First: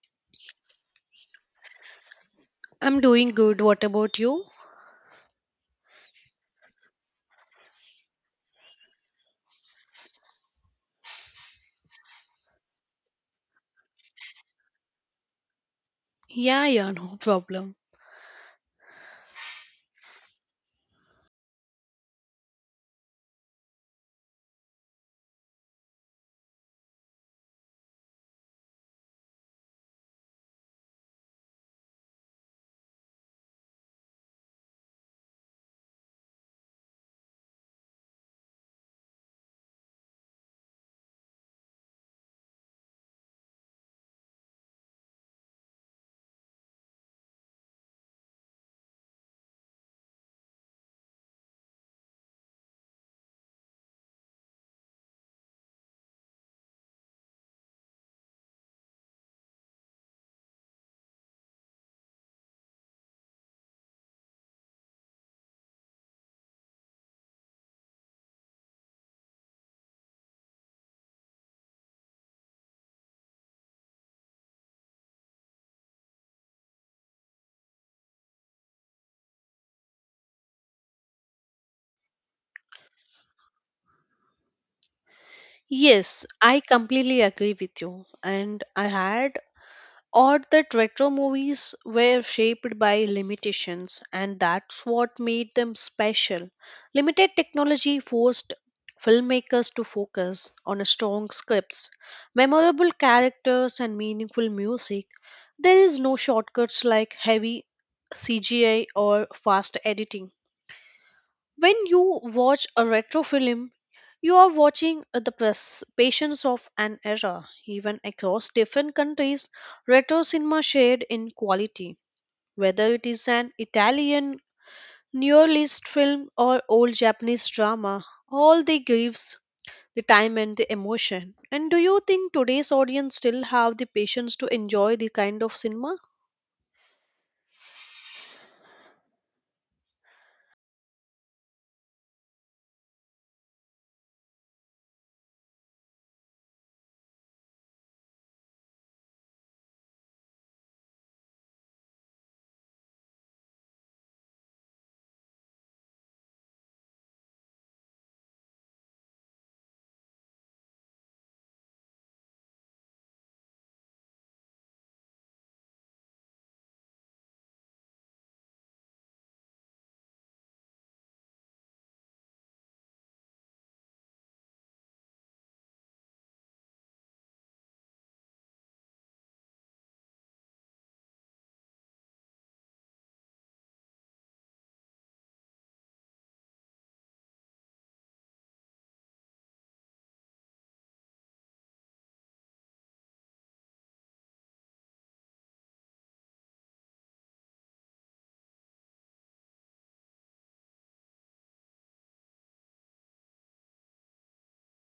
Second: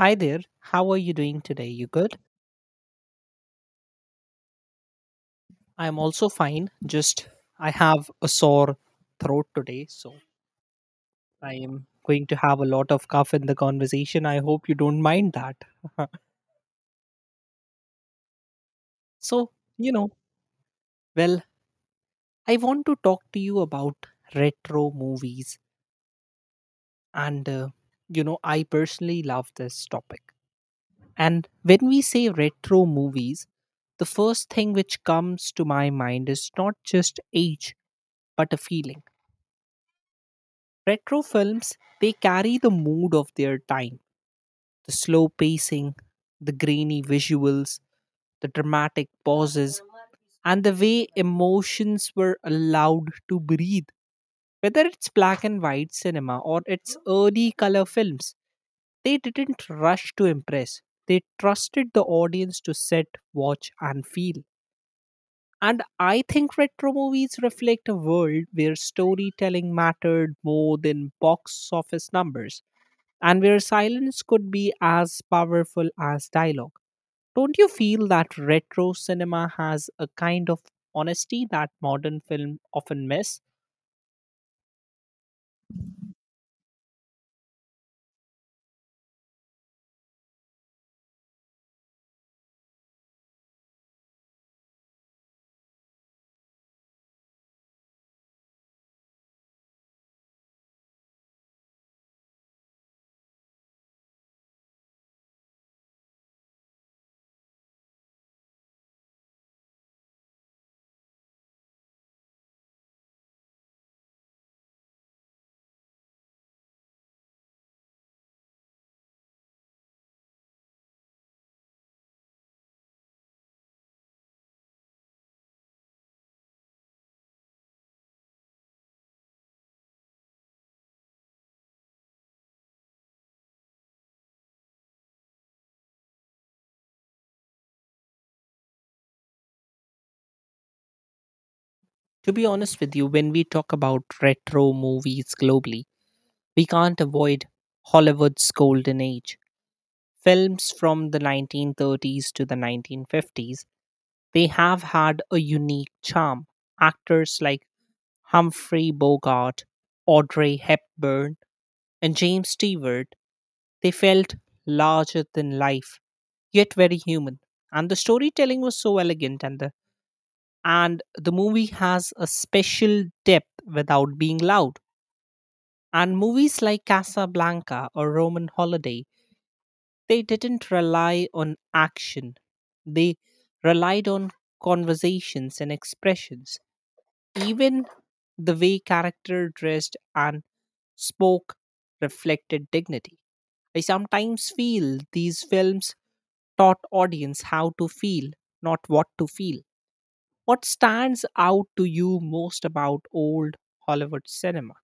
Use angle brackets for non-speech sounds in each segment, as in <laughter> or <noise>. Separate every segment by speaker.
Speaker 1: Hi there. How are you doing today? You good?
Speaker 2: I'm doing good. What about you?
Speaker 1: I'm also fine. Just I have a sore throat today, so I am going to have a lot of cough in the conversation. I hope you don't mind that. <laughs>
Speaker 2: Yeah, yeah, no problem.
Speaker 1: so, you know, well, I want to talk to you about retro movies and I personally love this topic. And when we say retro movies, the first thing which comes to my mind is not just age, but a feeling. Retro films, they carry the mood of their time, the slow pacing, the grainy visuals, the dramatic pauses, and the way emotions were allowed to breathe. Whether it's black and white cinema or it's early color films, they didn't rush to impress. They trusted the audience to sit, watch, and feel. And I think retro movies reflect a world where storytelling mattered more than box office numbers and where silence could be as powerful as dialogue. Don't you feel that retro cinema has a kind of honesty that modern film often miss?
Speaker 2: Yes, I completely agree with you. And I had or that retro movies were shaped by limitations, and that's what made them special. Limited technology forced filmmakers to focus on strong scripts, memorable characters, and meaningful music. There is no shortcuts like heavy CGI or fast editing. When you watch a retro film, you are watching the patience of an era. Even across different countries, retro cinema shared in quality. Whether it is an Italian neorealist film or old Japanese drama, all they gives the time and the emotion. And do you think today's audience still have the patience to enjoy the kind of cinema?
Speaker 1: To be honest with you, when we talk about retro movies globally, we can't avoid Hollywood's golden age. Films from the 1930s to the 1950s, they have had a unique charm. Actors like Humphrey Bogart, Audrey Hepburn, and James Stewart, they felt larger than life, yet very human. And the storytelling was so elegant, and the movie has a special depth without being loud. And movies like Casablanca or Roman Holiday, they didn't rely on action; they relied on conversations and expressions. Even the way character dressed and spoke reflected dignity. I sometimes feel these films taught audience how to feel, not what to feel. What stands out to you most about old Hollywood cinema?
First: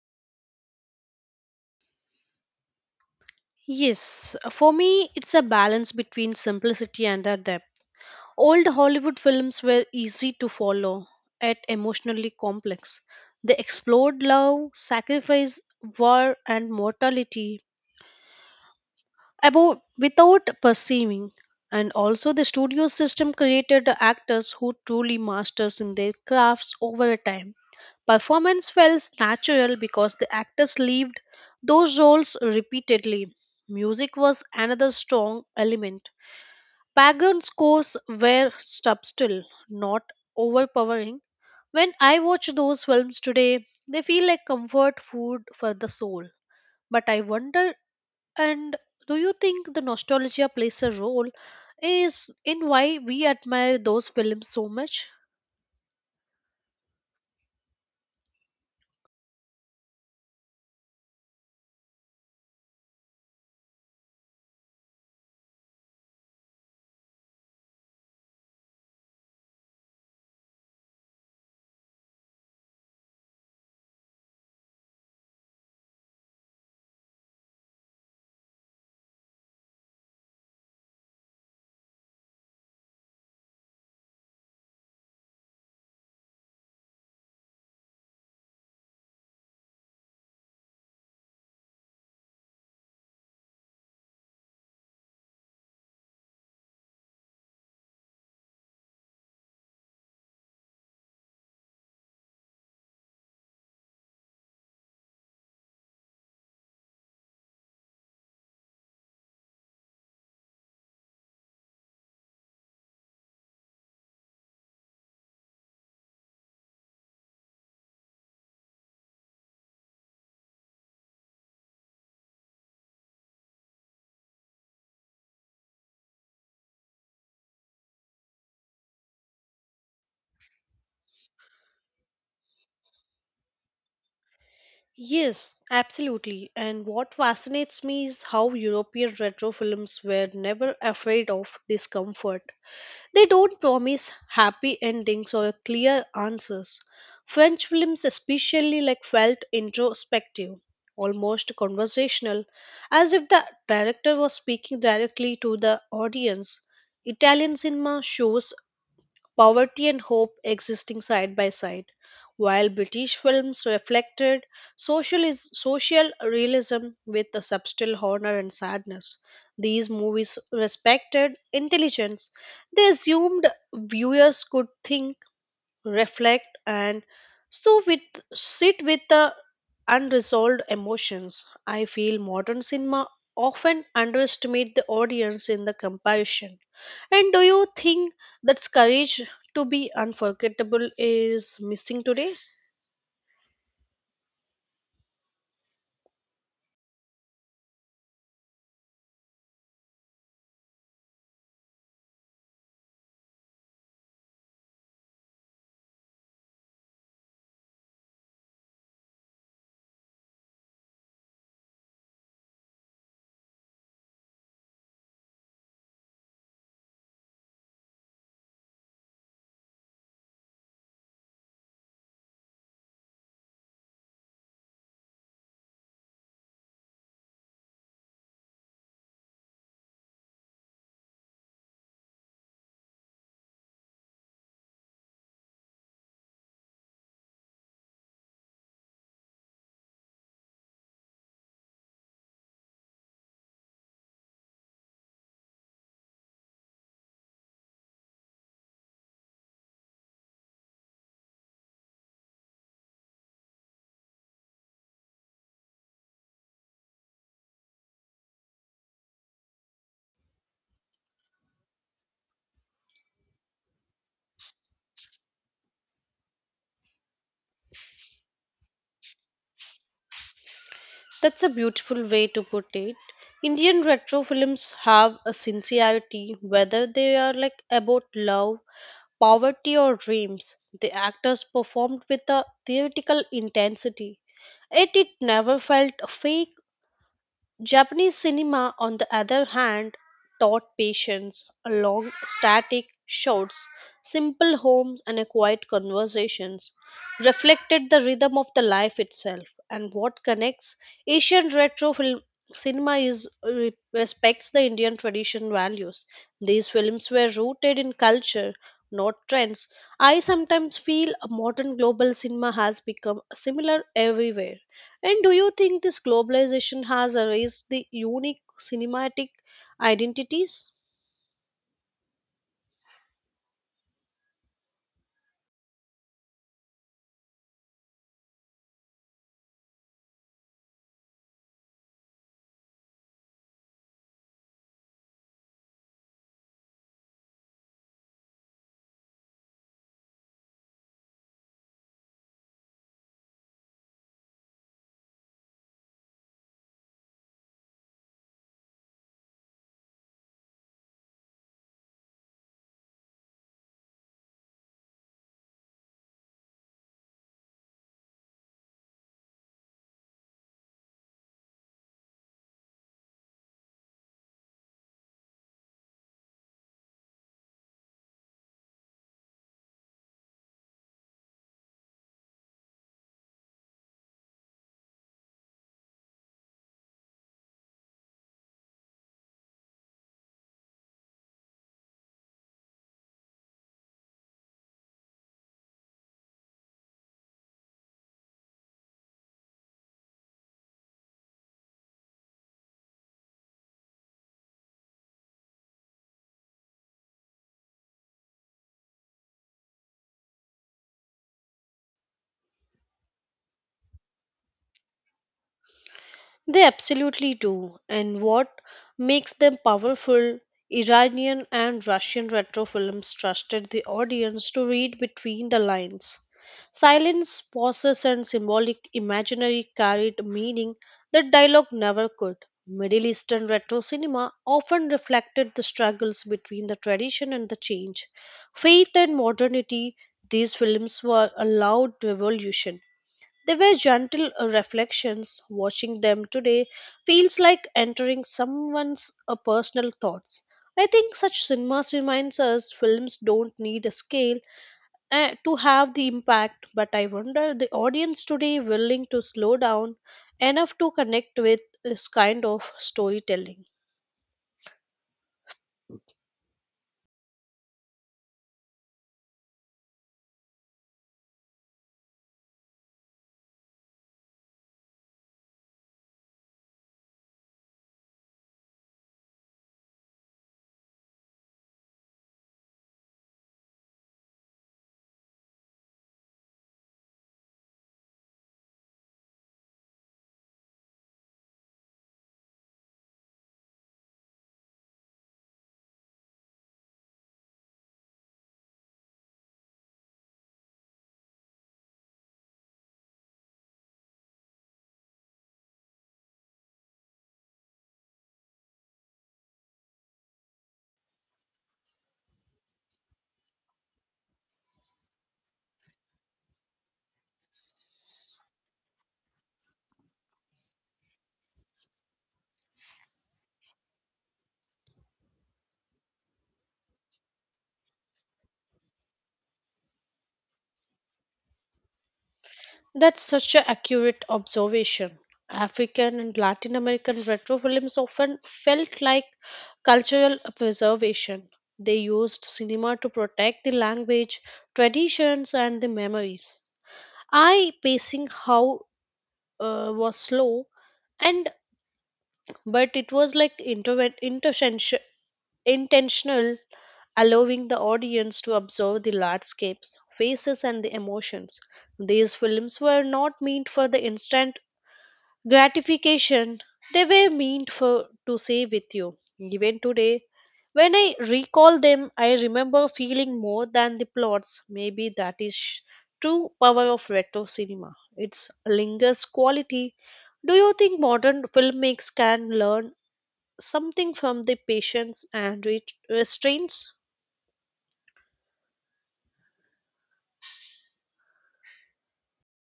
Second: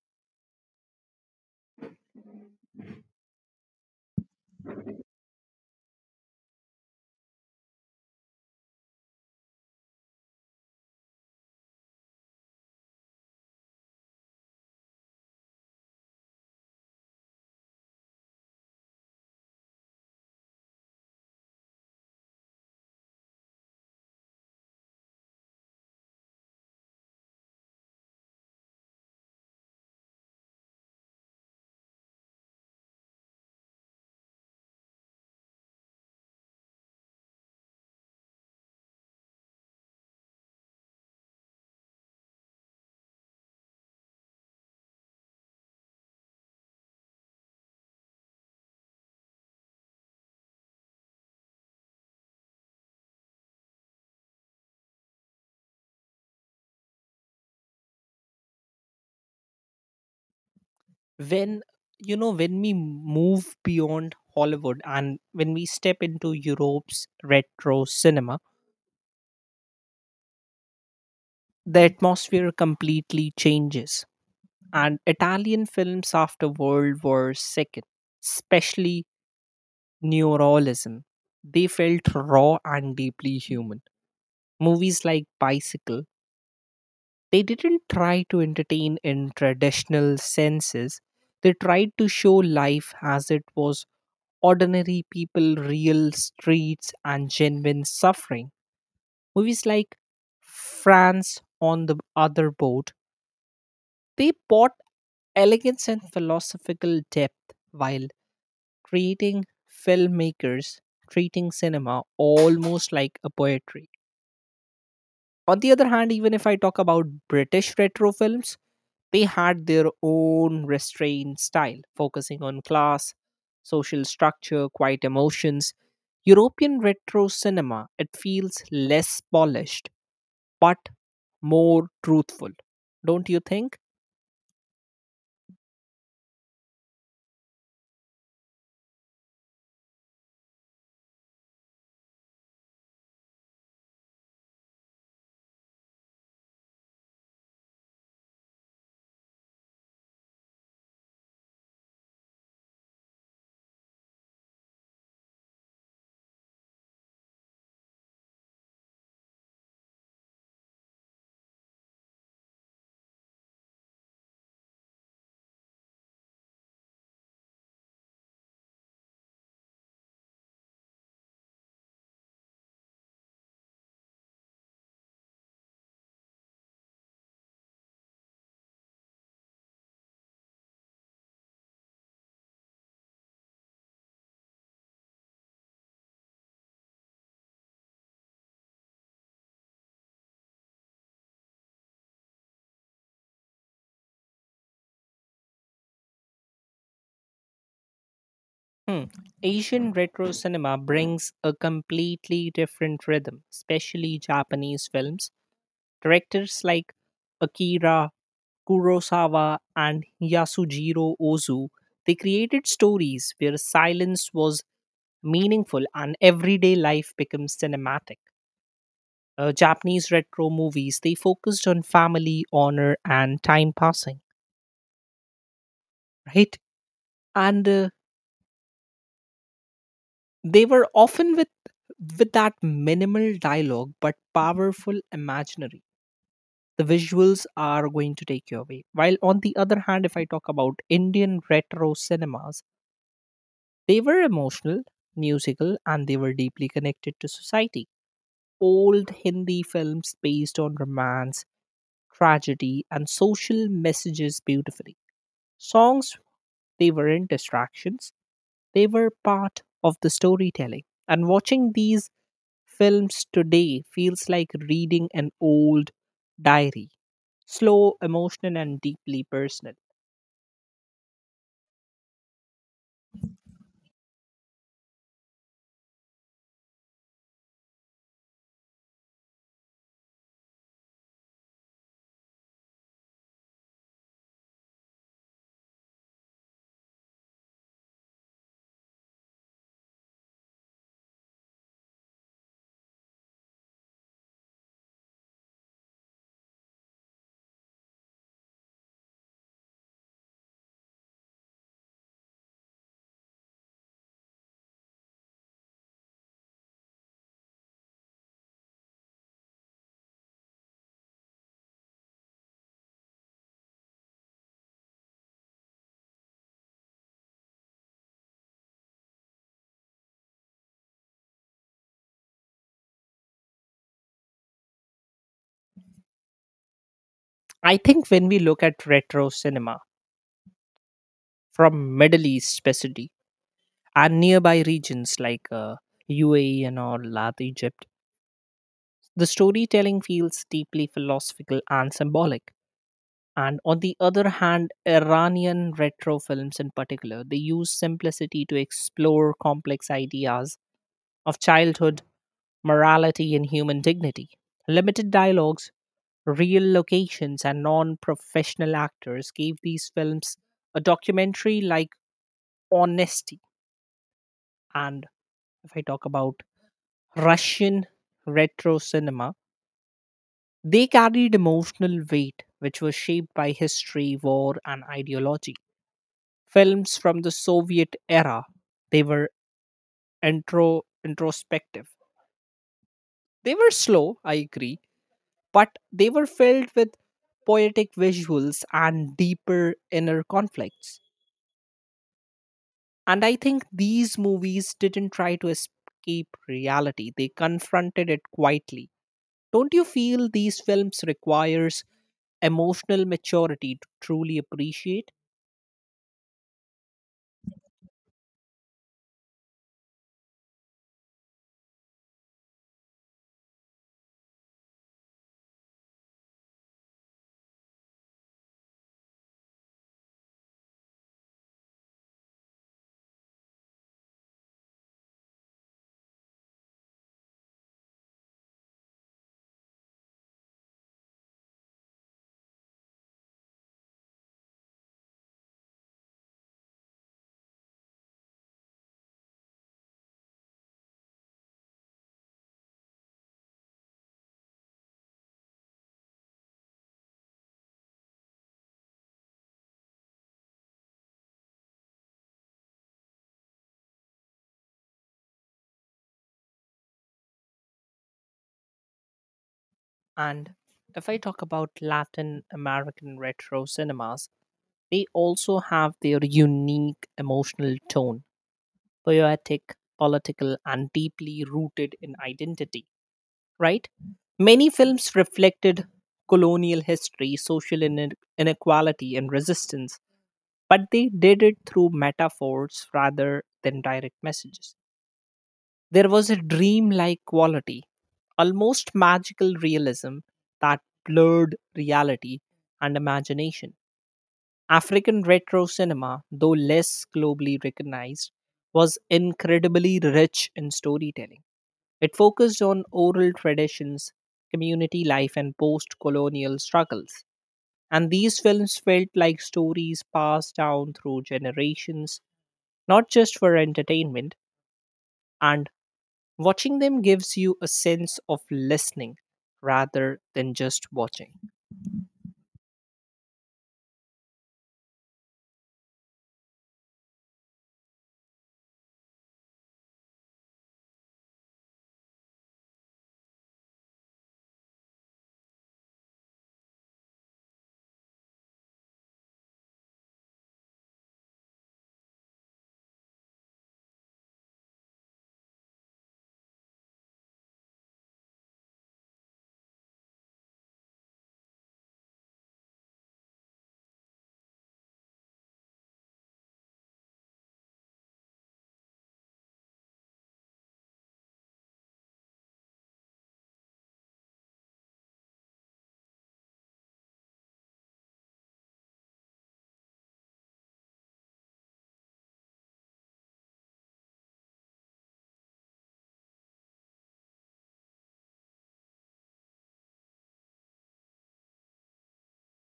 Speaker 2: Yes, for me, it's a balance between simplicity and the depth. Old Hollywood films were easy to follow, yet emotionally complex. They explored love, sacrifice, war, and mortality about without perceiving. And also, the studio system created the actors who truly masters in their crafts over a time. Performance felt natural because the actors lived those roles repeatedly. Music was another strong element. Pagan scores were subtle, not overpowering. When I watch those films today, they feel like comfort food for the soul. But I wonder, and do you think the nostalgia plays a role is in why we admire those films so much?
Speaker 1: When you know when we move beyond Hollywood and when we step into Europe's retro cinema, the atmosphere completely changes. And Italian films after World War II, especially Neorealism, they felt raw and deeply human. Movies like Bicycle, they didn't try to entertain in traditional senses. They tried to show life as it was: ordinary people, real streets, and genuine suffering. Movies like France on the Other Boat, they bought elegance and philosophical depth while creating filmmakers treating cinema almost like a poetry. On the other hand, even if I talk about British retro films, they had their own restrained style, focusing on class, social structure, quiet emotions. European retro cinema, it feels less polished but more truthful. Don't you think?
Speaker 2: Yes, absolutely. And what fascinates me is how European retro films were never afraid of discomfort. They don't promise happy endings or clear answers. French films especially like felt introspective, almost conversational, as if the director was speaking directly to the audience. Italian cinema shows poverty and hope existing side by side. While British films reflected social realism with a subtle honor and sadness, these movies respected intelligence. They assumed viewers could think, reflect, and so with sit with the unresolved emotions. I feel modern cinema often underestimate the audience in the compassion. And do you think that courage to be unforgettable is missing today?
Speaker 1: Hmm. Asian retro cinema brings a completely different rhythm, especially Japanese films. Directors like Akira Kurosawa and Yasujiro Ozu, they created stories where silence was meaningful and everyday life becomes cinematic. Japanese retro movies, they focused on family, honor, and time passing, right? And they were often with that minimal dialogue but powerful imaginary, the visuals are going to take you away. While on the other hand, if I talk about Indian retro cinemas, they were emotional, musical, and they were deeply connected to society. Old Hindi films based on romance, tragedy, and social messages beautifully. Songs, they weren't distractions, they were part of the storytelling. And watching these films today feels like reading an old diary, slow, emotional and deeply personal.
Speaker 2: That's a beautiful way to put it. Indian retro films have a sincerity, whether they are like about love, poverty, or dreams. The actors performed with a theatrical intensity. Yet it never felt fake. Japanese cinema, on the other hand, taught patience, long static shots, simple homes, and a quiet conversations, reflected the rhythm of the life itself. And what connects Asian retro film cinema is respects the Indian tradition values. These films were rooted in culture, not trends. I sometimes feel modern global cinema has become similar everywhere. And do you think this globalization has erased the unique cinematic identities?
Speaker 1: I think when we look at retro cinema from Middle East specifically and nearby regions like UAE and all that Egypt, the storytelling feels deeply philosophical and symbolic. And on the other hand, Iranian retro films in particular, they use simplicity to explore complex ideas of childhood, morality, and human dignity. Limited dialogues, real locations, and non professional actors gave these films a documentary like honesty. And if I talk about Russian retro cinema, they carried emotional weight which was shaped by history, war, and ideology. Films from the Soviet era, they were introspective. They were slow, I agree, but they were filled with poetic visuals and deeper inner conflicts. And I think these movies didn't try to escape reality, they confronted it quietly. Don't you feel these films requires emotional maturity to truly appreciate?
Speaker 2: They absolutely do. And what makes them powerful? Iranian and Russian retro films trusted the audience to read between the lines. Silence, pauses, and symbolic imaginary carried meaning that dialogue never could. Middle Eastern retro cinema often reflected the struggles between the tradition and the change. Faith and modernity, these films were allowed revolution, they were gentle reflections. Watching them today feels like entering someone's personal thoughts. I think such cinemas reminds us films don't need a scale to have the impact, but I wonder the audience today willing to slow down enough to connect with this kind of storytelling.
Speaker 1: And if I talk about Latin American retro cinemas, they also have their unique emotional tone, poetic, political, and deeply rooted in identity, right? Many films reflected colonial history, social inequality, and resistance, but they did it through metaphors rather than direct messages. There was a dreamlike quality, almost magical realism that blurred reality and imagination. African retro cinema, though less globally recognized, was incredibly rich in storytelling. It focused on oral traditions, community life, and post colonial struggles. And these films felt like stories passed down through generations, not just for entertainment. And watching them gives you a sense of listening rather than just watching.
Speaker 2: That's such an accurate observation. African and Latin American retro films often felt like cultural preservation. They used cinema to protect the language, traditions, and the memories. I pacing how was slow, and but it was like intentional, allowing the audience to observe the landscapes, faces, and the emotions. These films were not meant for the instant gratification, they were meant for to say with you even today. When I recall them, I remember feeling more than the plots. Maybe that is true power of retro cinema, its lingers quality. Do you think modern filmmakers can learn something from the patience and restraints?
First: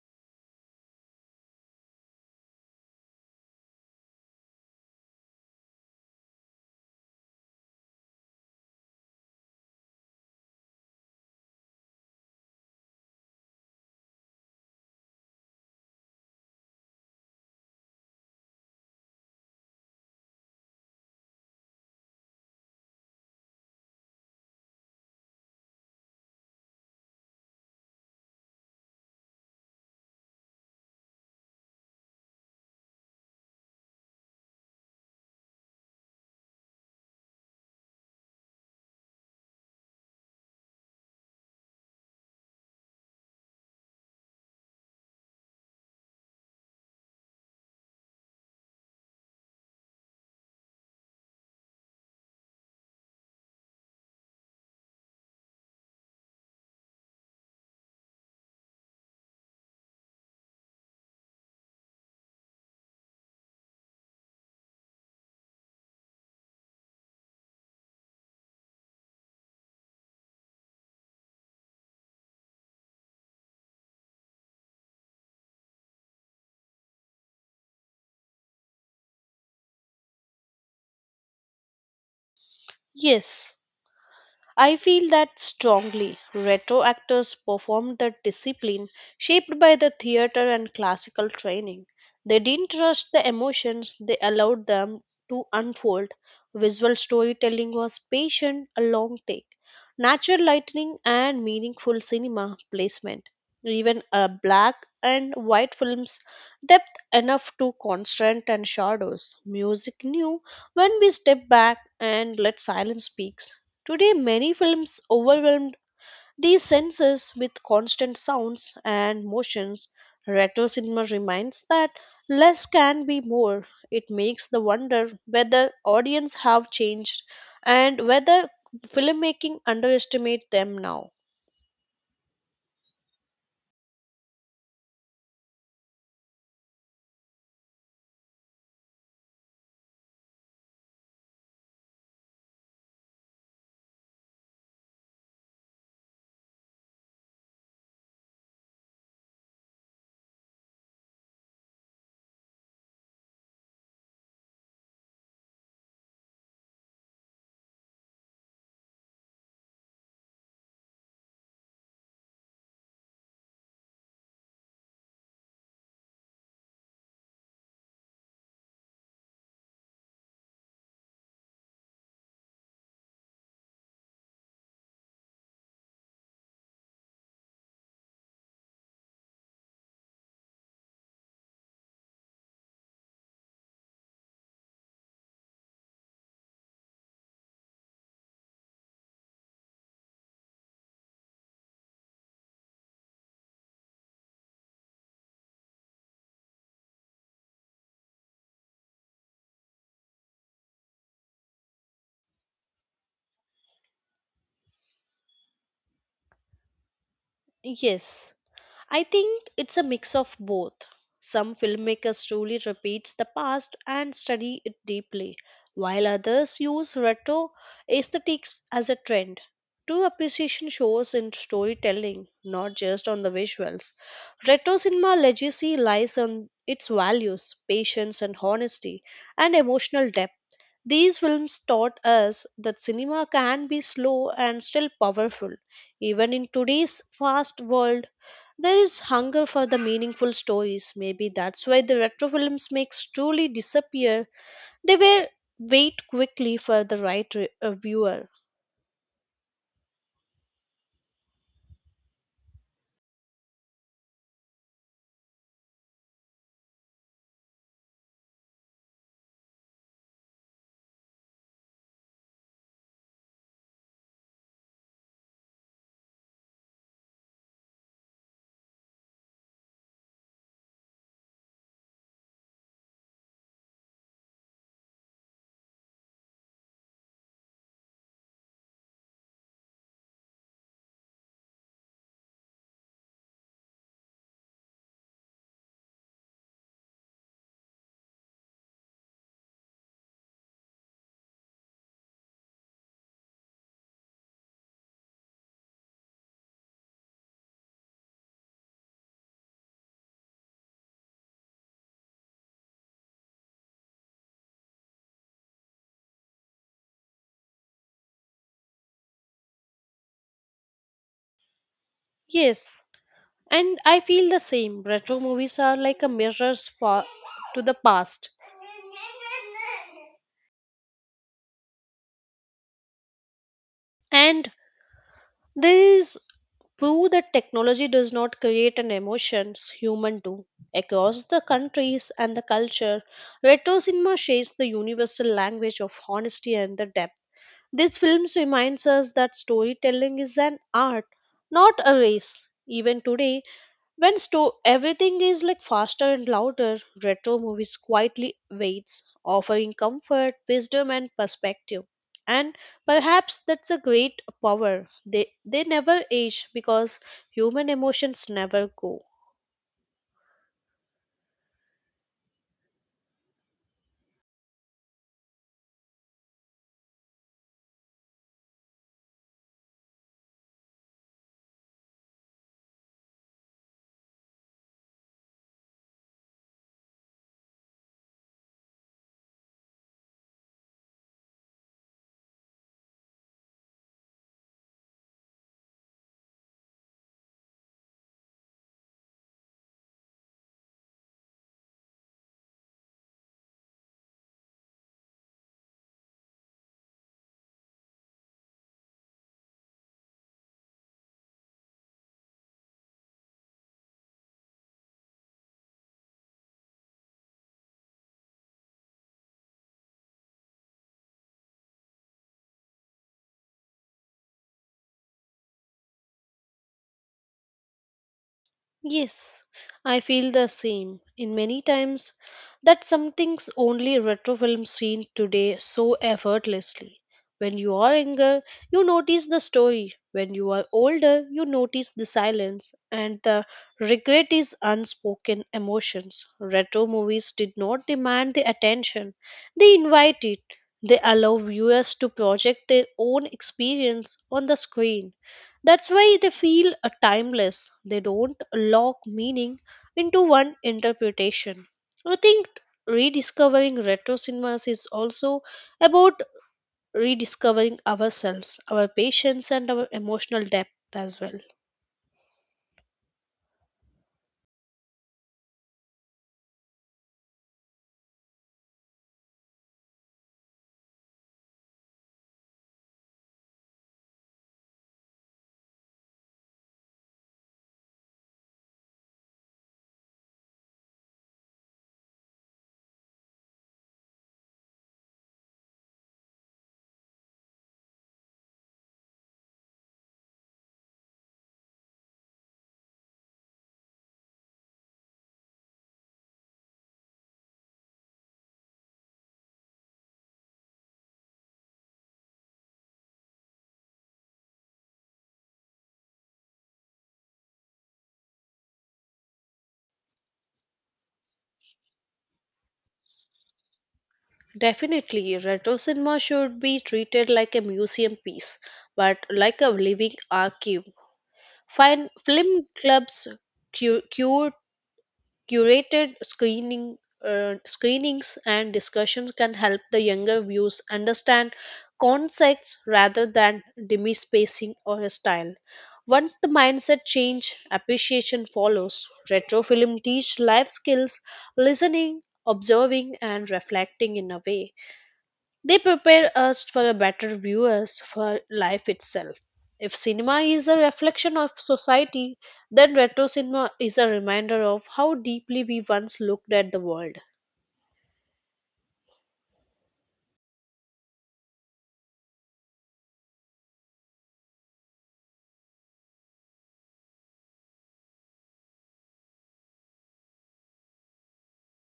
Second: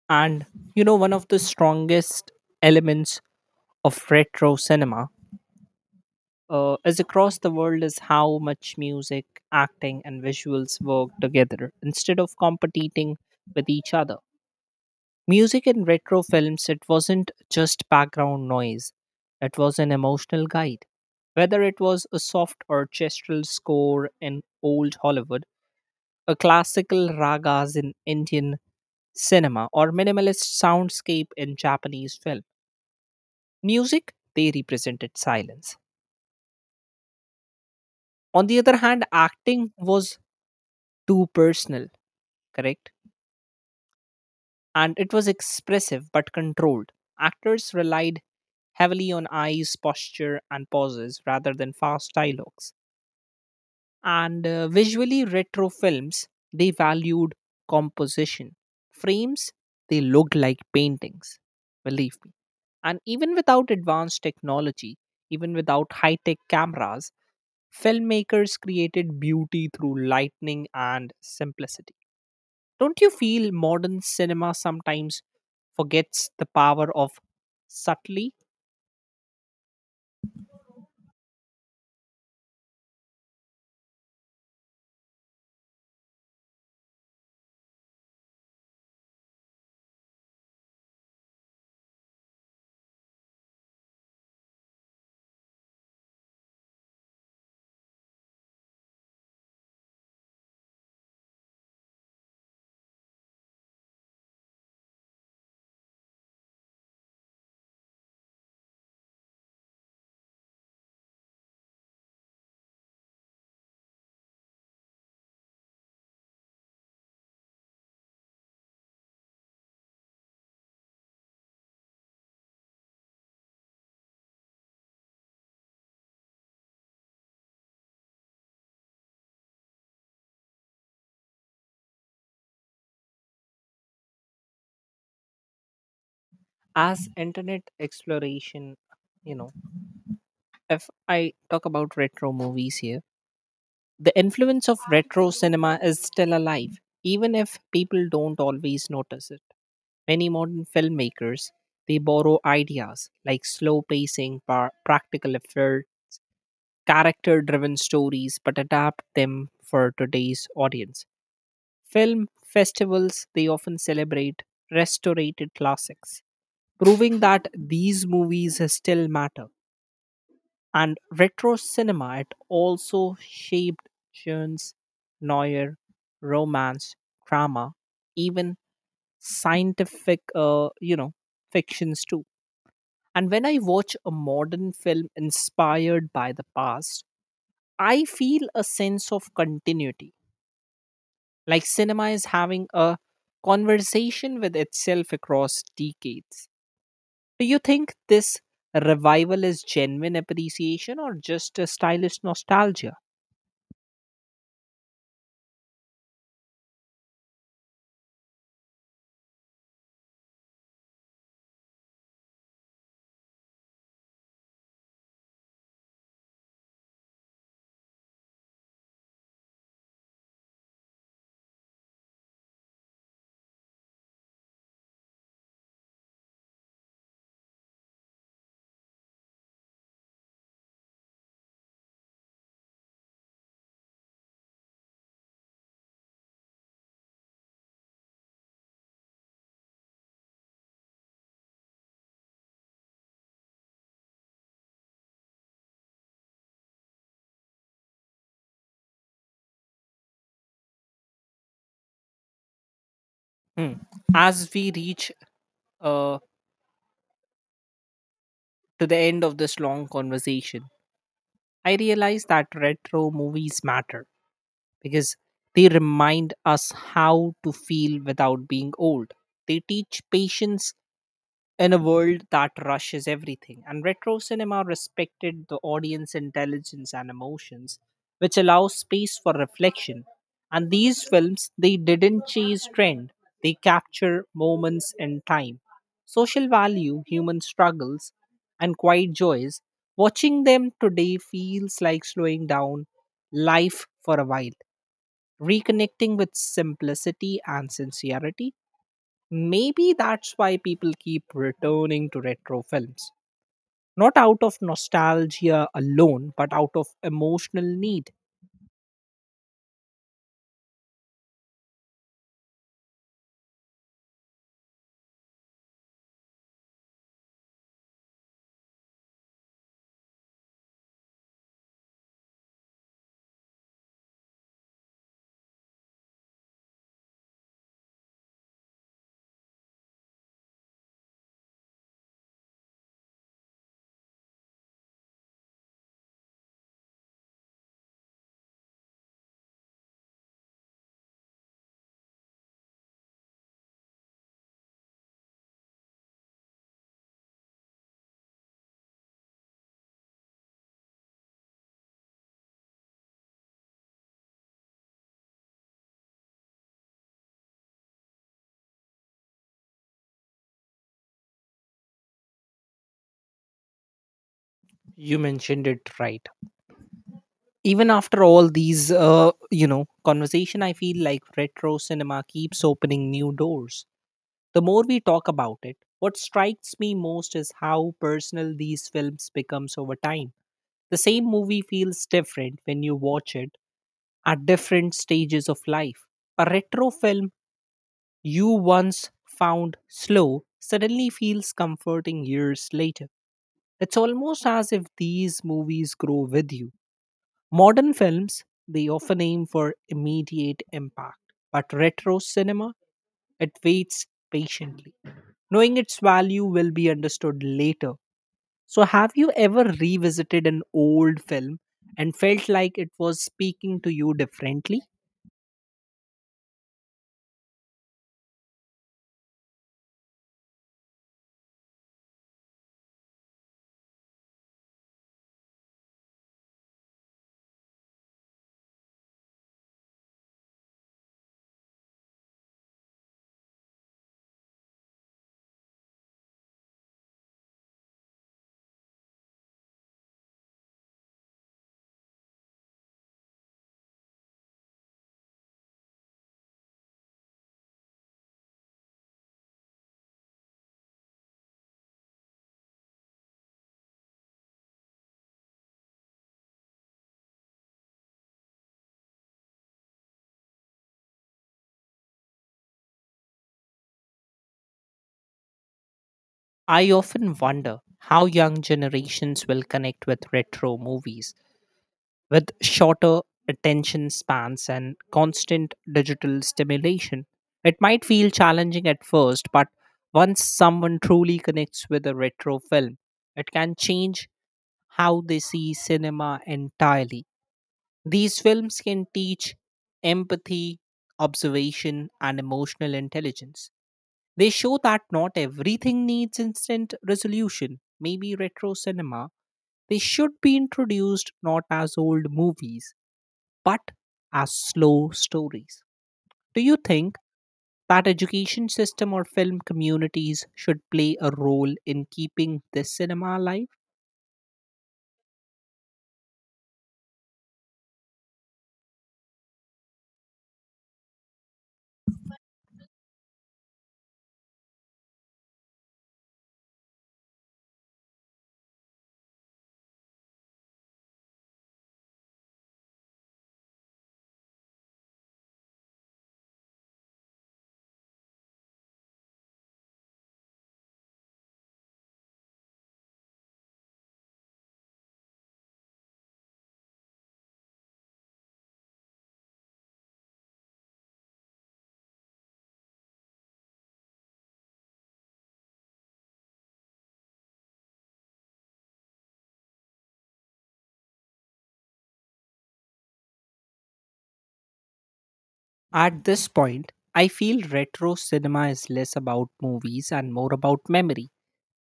Speaker 1: And you know, one of the strongest elements of retro cinema is across the world is how much music, acting, and visuals work together instead of competing with each other. Music in retro films, it wasn't just background noise, it was an emotional guide. Whether it was a soft orchestral score in old Hollywood, a classical ragas in Indian cinema, or minimalist soundscape in Japanese film, music, they represented silence. On the other hand, acting was too personal, correct? And it was expressive but controlled. Actors relied heavily on eyes, posture, and pauses rather than fast dialogues. And visually, retro films they valued composition. Frames they looked like paintings, believe me. And even without advanced technology, even without high tech cameras, filmmakers created beauty through lightning and simplicity. Don't you feel modern cinema sometimes forgets the power of subtly
Speaker 2: Yes, I feel that strongly. Retro actors performed the discipline shaped by the theater and classical training. They didn't rush the emotions, they allowed them to unfold. Visual storytelling was patient, a long take. Natural lighting and meaningful cinema placement. Even black and white films depth enough to constant and shadows. Music knew when we step back and let silence speak. Today, many films overwhelmed these senses with constant sounds and motions. Retro cinema reminds that less can be more. It makes the wonder whether audience have changed and whether filmmaking underestimate them now.
Speaker 1: as internet exploration? You know, if I talk about retro movies here, the influence of retro cinema is still alive, even if people don't always notice it. Many modern filmmakers they borrow ideas like slow pacing, practical effects, character driven stories, but adapt them for today's audience. Film festivals, they often celebrate restorated classics, proving that these movies still matter. And retro cinema, it also shaped genres, noir, romance, drama, even scientific, fictions too. And when I watch a modern film inspired by the past, I feel a sense of continuity, like cinema is having a conversation with itself across decades. Do you think this revival is genuine appreciation or just a stylish nostalgia?
Speaker 2: Yes. I think it's a mix of both. Some filmmakers truly repeats the past and study it deeply, while others use retro aesthetics as a trend. True appreciation shows in storytelling, not just on the visuals. Retro cinema legacy lies on its values, patience and honesty, and emotional depth. These films taught us that cinema can be slow and still powerful. Even in today's fast world, there is hunger for the meaningful stories. Maybe that's why the retro films makes truly disappear. They were wait quickly for the right viewer.
Speaker 1: Hmm. As we reach uh, to the end of this long conversation, I realize that retro movies matter, because they remind us how to feel without being old. They teach patience in a world that rushes everything. And retro cinema respected the audience intelligence and emotions, which allows space for reflection. And these films, they didn't chase trend, they capture moments in time. Social value, human struggles, and quiet joys. Watching them today feels like slowing down life for a while, reconnecting with simplicity and sincerity. Maybe that's why people keep returning to retro films, not out of nostalgia alone, but out of emotional need.
Speaker 2: Yes, and I feel the same. Retro movies are like a mirrors for to the past, and these prove that technology does not create an emotions, human do. Across the countries and the culture, retro cinema shapes the universal language of honesty and the depth. These films reminds us that storytelling is an art, not a race. Even today, when everything is like faster and louder, retro movies quietly waits, offering comfort, wisdom, and perspective. And perhaps that's a great power. They never age because human emotions never go.
Speaker 1: You mentioned it right. Even after all these, conversation, I feel like retro cinema keeps opening new doors. The more we talk about it, what strikes me most is how personal these films becomes over time. The same movie feels different when you watch it at different stages of life. A retro film you once found slow suddenly feels comforting years later. It's almost as if these movies grow with you. Modern films, they often aim for immediate impact, but retro cinema, it waits patiently, knowing its value will be understood later. So, have you ever revisited an old film and felt like it was speaking to you differently?
Speaker 2: Yes, I feel the same. In many times, that something's only retro film seen today so effortlessly. When you are younger, you notice the story. When you are older, you notice the silence and the regret is unspoken emotions. Retro movies did not demand the attention, they invite it. They allow viewers to project their own experience on the screen. That's why they feel timeless. They don't lock meaning into one interpretation. I think rediscovering retro cinemas is also about rediscovering ourselves, our patience, and our emotional depth as well.
Speaker 1: I often wonder how young generations will connect with retro movies with shorter attention spans and constant digital stimulation. It might feel challenging at first, but once someone truly connects with a retro film, it can change how they see cinema entirely. These films can teach empathy, observation, and emotional intelligence. They show that not everything needs instant resolution. Maybe retro cinema, they should be introduced not as old movies, but as slow stories. Do you think that education system or film communities should play a role in keeping this cinema alive?
Speaker 2: Definitely, retro cinema should be treated like a museum piece, but like a living archive. Fine film clubs, cu- cure curated screenings and discussions can help the younger viewers understand concepts rather than demispacing or a style. Once the mindset change, appreciation follows. Retro film teach life skills, listening, observing, and reflecting in a way they prepare us for a better viewers for life itself. If cinema is a reflection of society, then retro cinema is a reminder of how deeply we once looked at the world.
Speaker 1: At this point, I feel retro cinema is less about movies and more about memory,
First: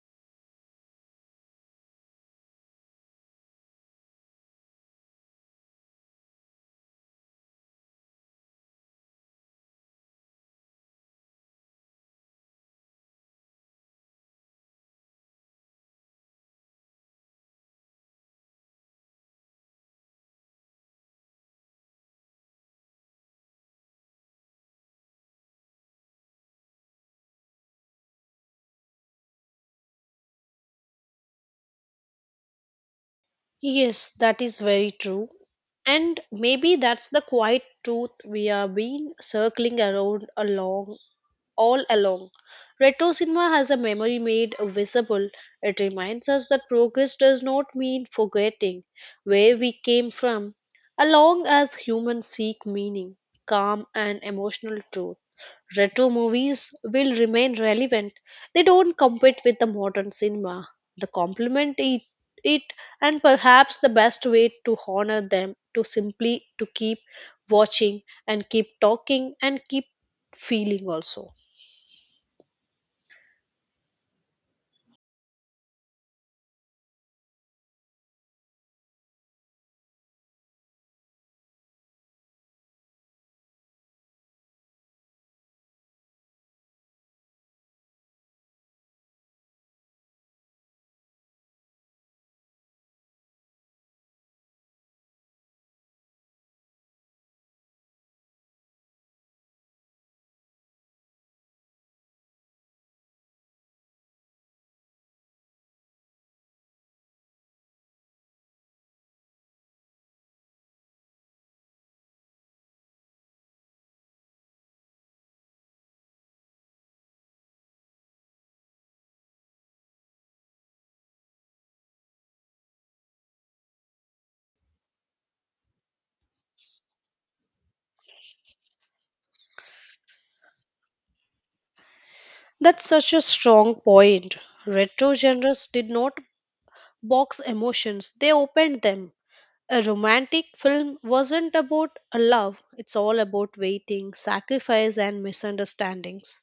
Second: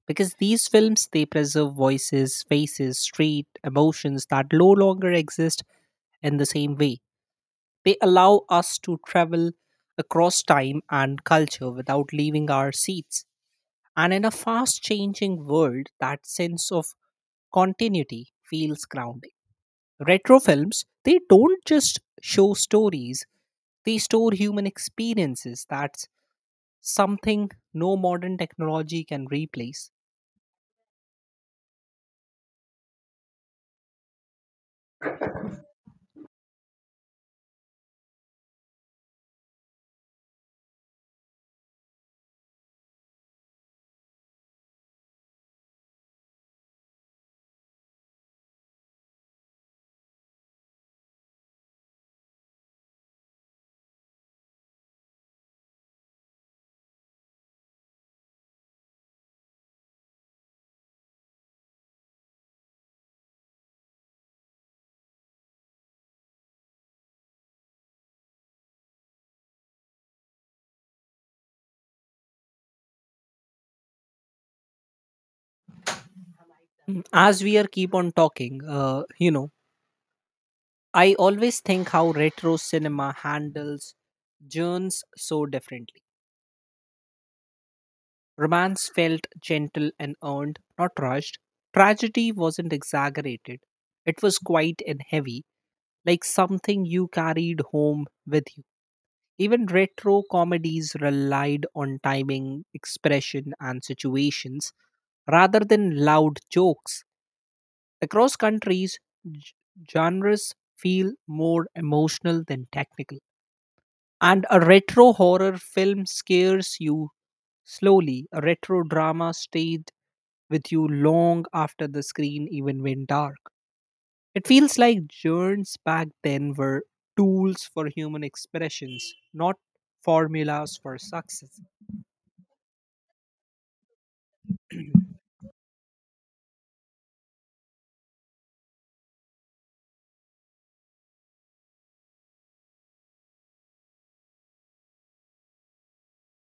Speaker 1: because these films they preserve voices, faces, street emotions that no longer exist in the same way. They allow us to travel across time and culture without leaving our seats, and in a fast changing world that sense of continuity feels grounding. Retro films they don't just show stories, they store human experiences. That's something no modern technology can replace.
Speaker 2: Yes, that is very true. And maybe that's the quiet truth we are being circling around along all along. Retro cinema has a memory made visible. It reminds us that progress does not mean forgetting where we came from, along as humans seek meaning, calm, and emotional truth. Retro movies will remain relevant. They don't compete with the modern cinema. They complement it, and perhaps the best way to honor them to simply to keep watching and keep talking and keep feeling also.
Speaker 1: Mm, as we are keep on talking, I always think how retro cinema handles journeys so differently. Romance felt gentle and earned, not rushed. Tragedy wasn't exaggerated. It was quiet and heavy, like something you carried home with you. Even retro comedies relied on timing, expression, and situations rather than loud jokes. Across countries, g- genres feel more emotional than technical. And a retro horror film scares you slowly. A retro drama stayed with you long after the screen even went dark. It feels like journeys back then were tools for human expressions, not formulas for success.
Speaker 2: That's such a strong point. Retro genres did not box emotions, they opened them. A romantic film wasn't about a love, it's all about waiting, sacrifice, and misunderstandings.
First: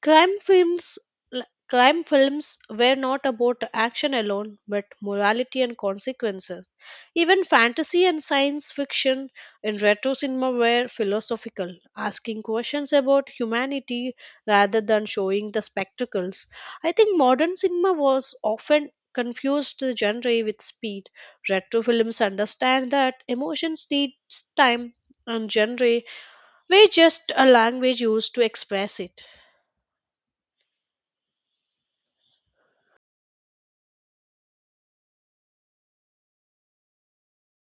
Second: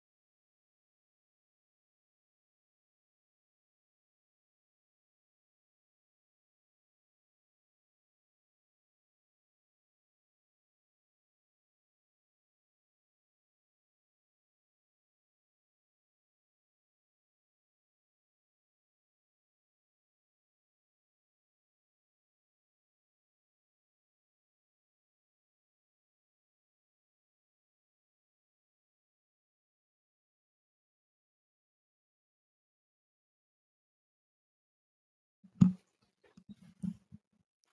Speaker 2: Crime films, crime films were not about action alone, but morality and consequences. Even fantasy and science fiction in retro cinema were philosophical, asking questions about humanity rather than showing the spectacles. I think modern cinema was often confused the genre with speed. Retro films understand that emotions need time and genre were just a language used to express it.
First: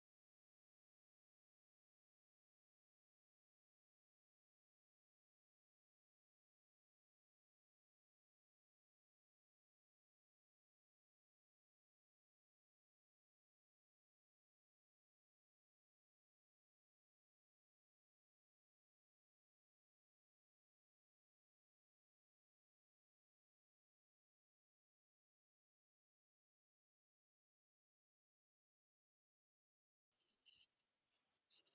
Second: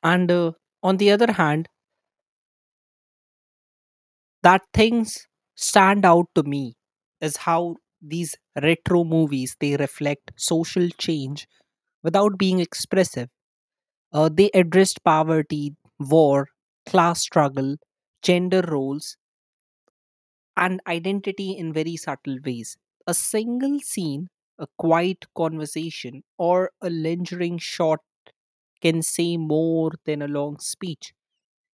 Speaker 1: And on the other hand, that things stand out to me is how these retro movies they reflect social change without being expressive. They addressed poverty, war, class struggle, gender roles, and identity in very subtle ways. A single scene, a quiet conversation, or a lingering shot can say more than a long speech.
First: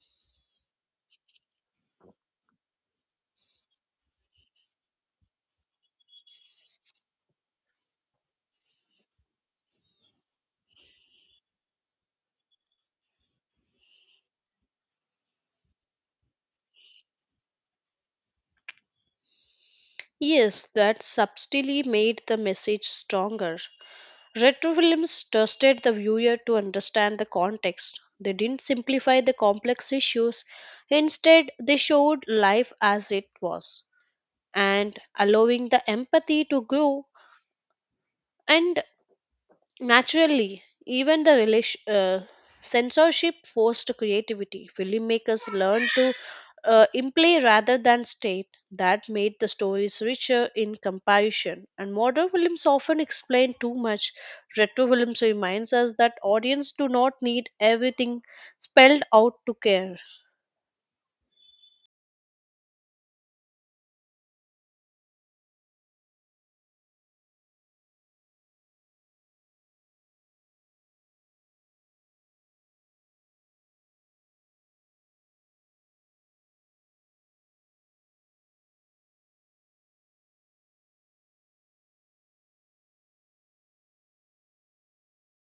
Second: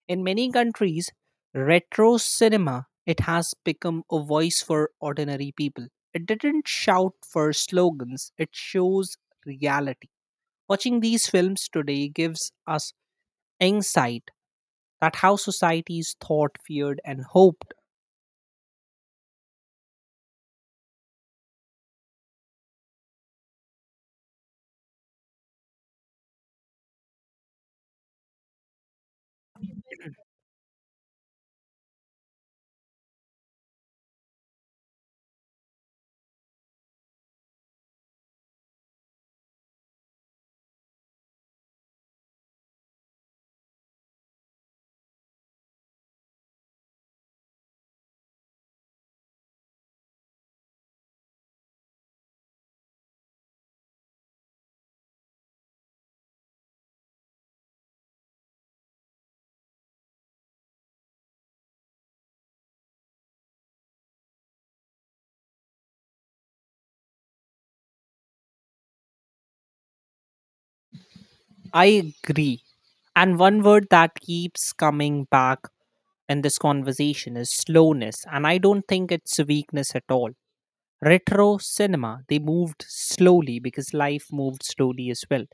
Speaker 1: In many countries, retro cinema it has become a voice for ordinary people. It didn't shout for slogans, it shows reality. Watching these films today gives us insight that how societies thought, feared and hoped.
Speaker 2: Yes, that subtly made the message stronger. Retro films trusted the viewer to understand the context. They didn't simplify the complex issues. Instead, they showed life as it was and allowing the empathy to grow and naturally, even the censorship forced creativity. Filmmakers learned to imply rather than state. That made the stories richer in comparison. And modern films often explain too much. Retro films reminds us that audience do not need everything spelled out to care.
Speaker 1: I agree. And one word that keeps coming back in this conversation is slowness, and I don't think it's a weakness at all. Retro cinema, they moved slowly because life moved slowly as well.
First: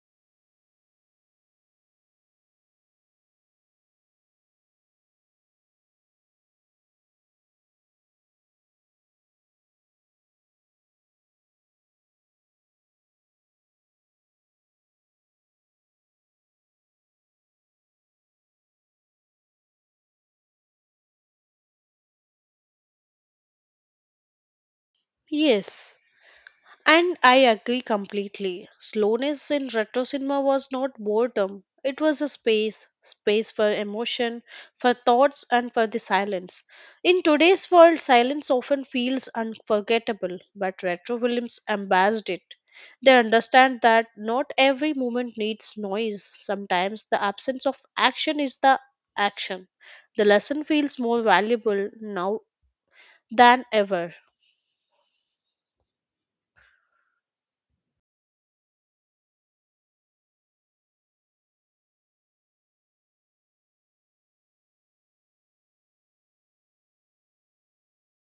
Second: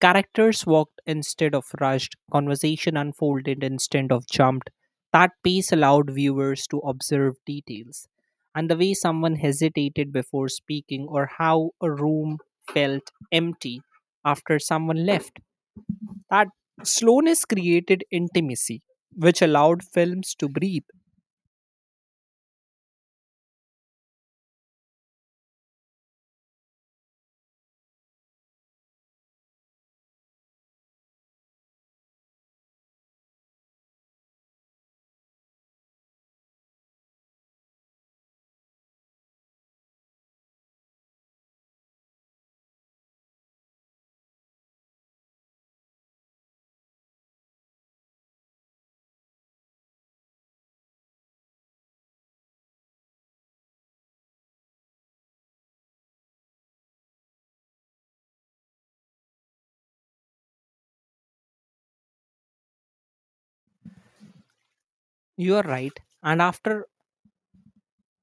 Speaker 1: Characters walked instead of rushed, conversation unfolded instead of jumped. That pace allowed viewers to observe details and the way someone hesitated before speaking or how a room felt empty after someone left. That slowness created intimacy, which allowed films to breathe.
Speaker 2: Yes. And I agree completely. Slowness in retro cinema was not boredom. It was a space for emotion, for thoughts, and for the silence. In today's world, silence often feels unforgettable, but retro films embraced it. They understand that not every moment needs noise. Sometimes the absence of action is the action. The lesson feels more valuable now than ever.
Speaker 1: You're right. And after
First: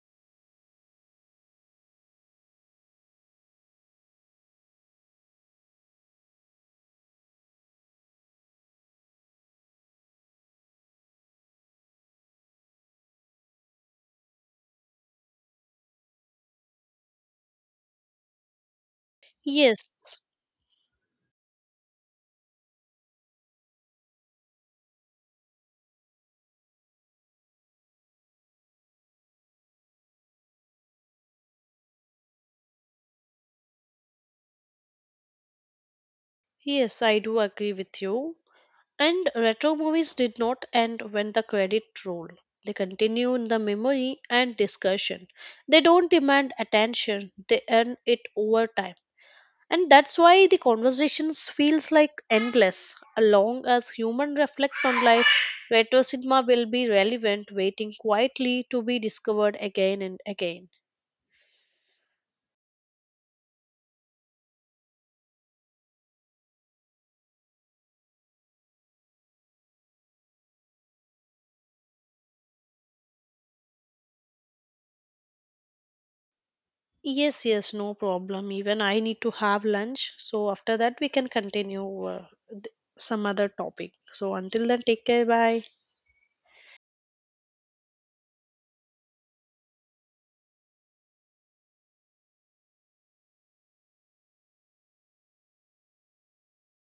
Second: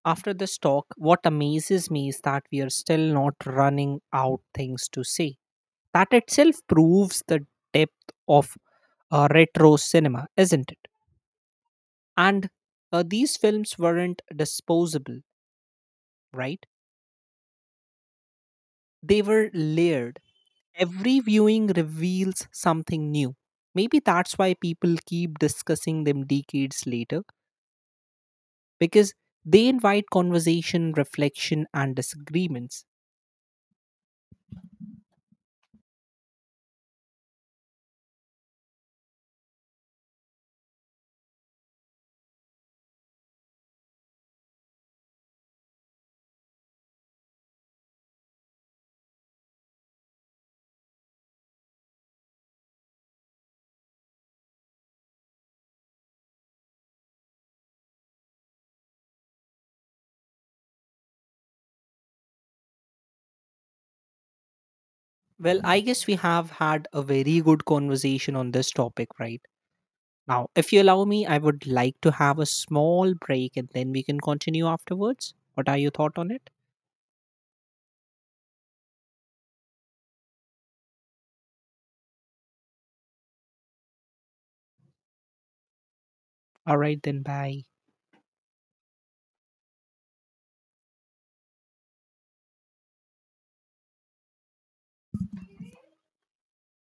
Speaker 1: After this talk, what amazes me is that we are still not running out things to say. That itself proves the depth of retro cinema, isn't it? And these films weren't disposable, right? They were
Speaker 2: Yes,
Speaker 1: layered. Every viewing reveals something new. Maybe that's why people keep discussing them decades later, because they invite conversation, reflection, and disagreements.
Speaker 2: yes, I do agree with you. And retro movies did not end when the credit roll. They continue in the memory and discussion. They don't demand attention, they earn it over time. And that's why the conversations feels like endless. As long as human reflect on life, retro cinema will be relevant, waiting quietly to be discovered again and again.
Speaker 1: Well, I guess we have had a very good conversation on this topic right now. If you allow me, I would like to have a small break and then we can continue afterwards. What are your thoughts on it?
Speaker 2: Yes, yes, no problem. Even I need to have lunch. So after that we can continue some other topic. So until then, take care, bye.
Speaker 1: All right, then bye.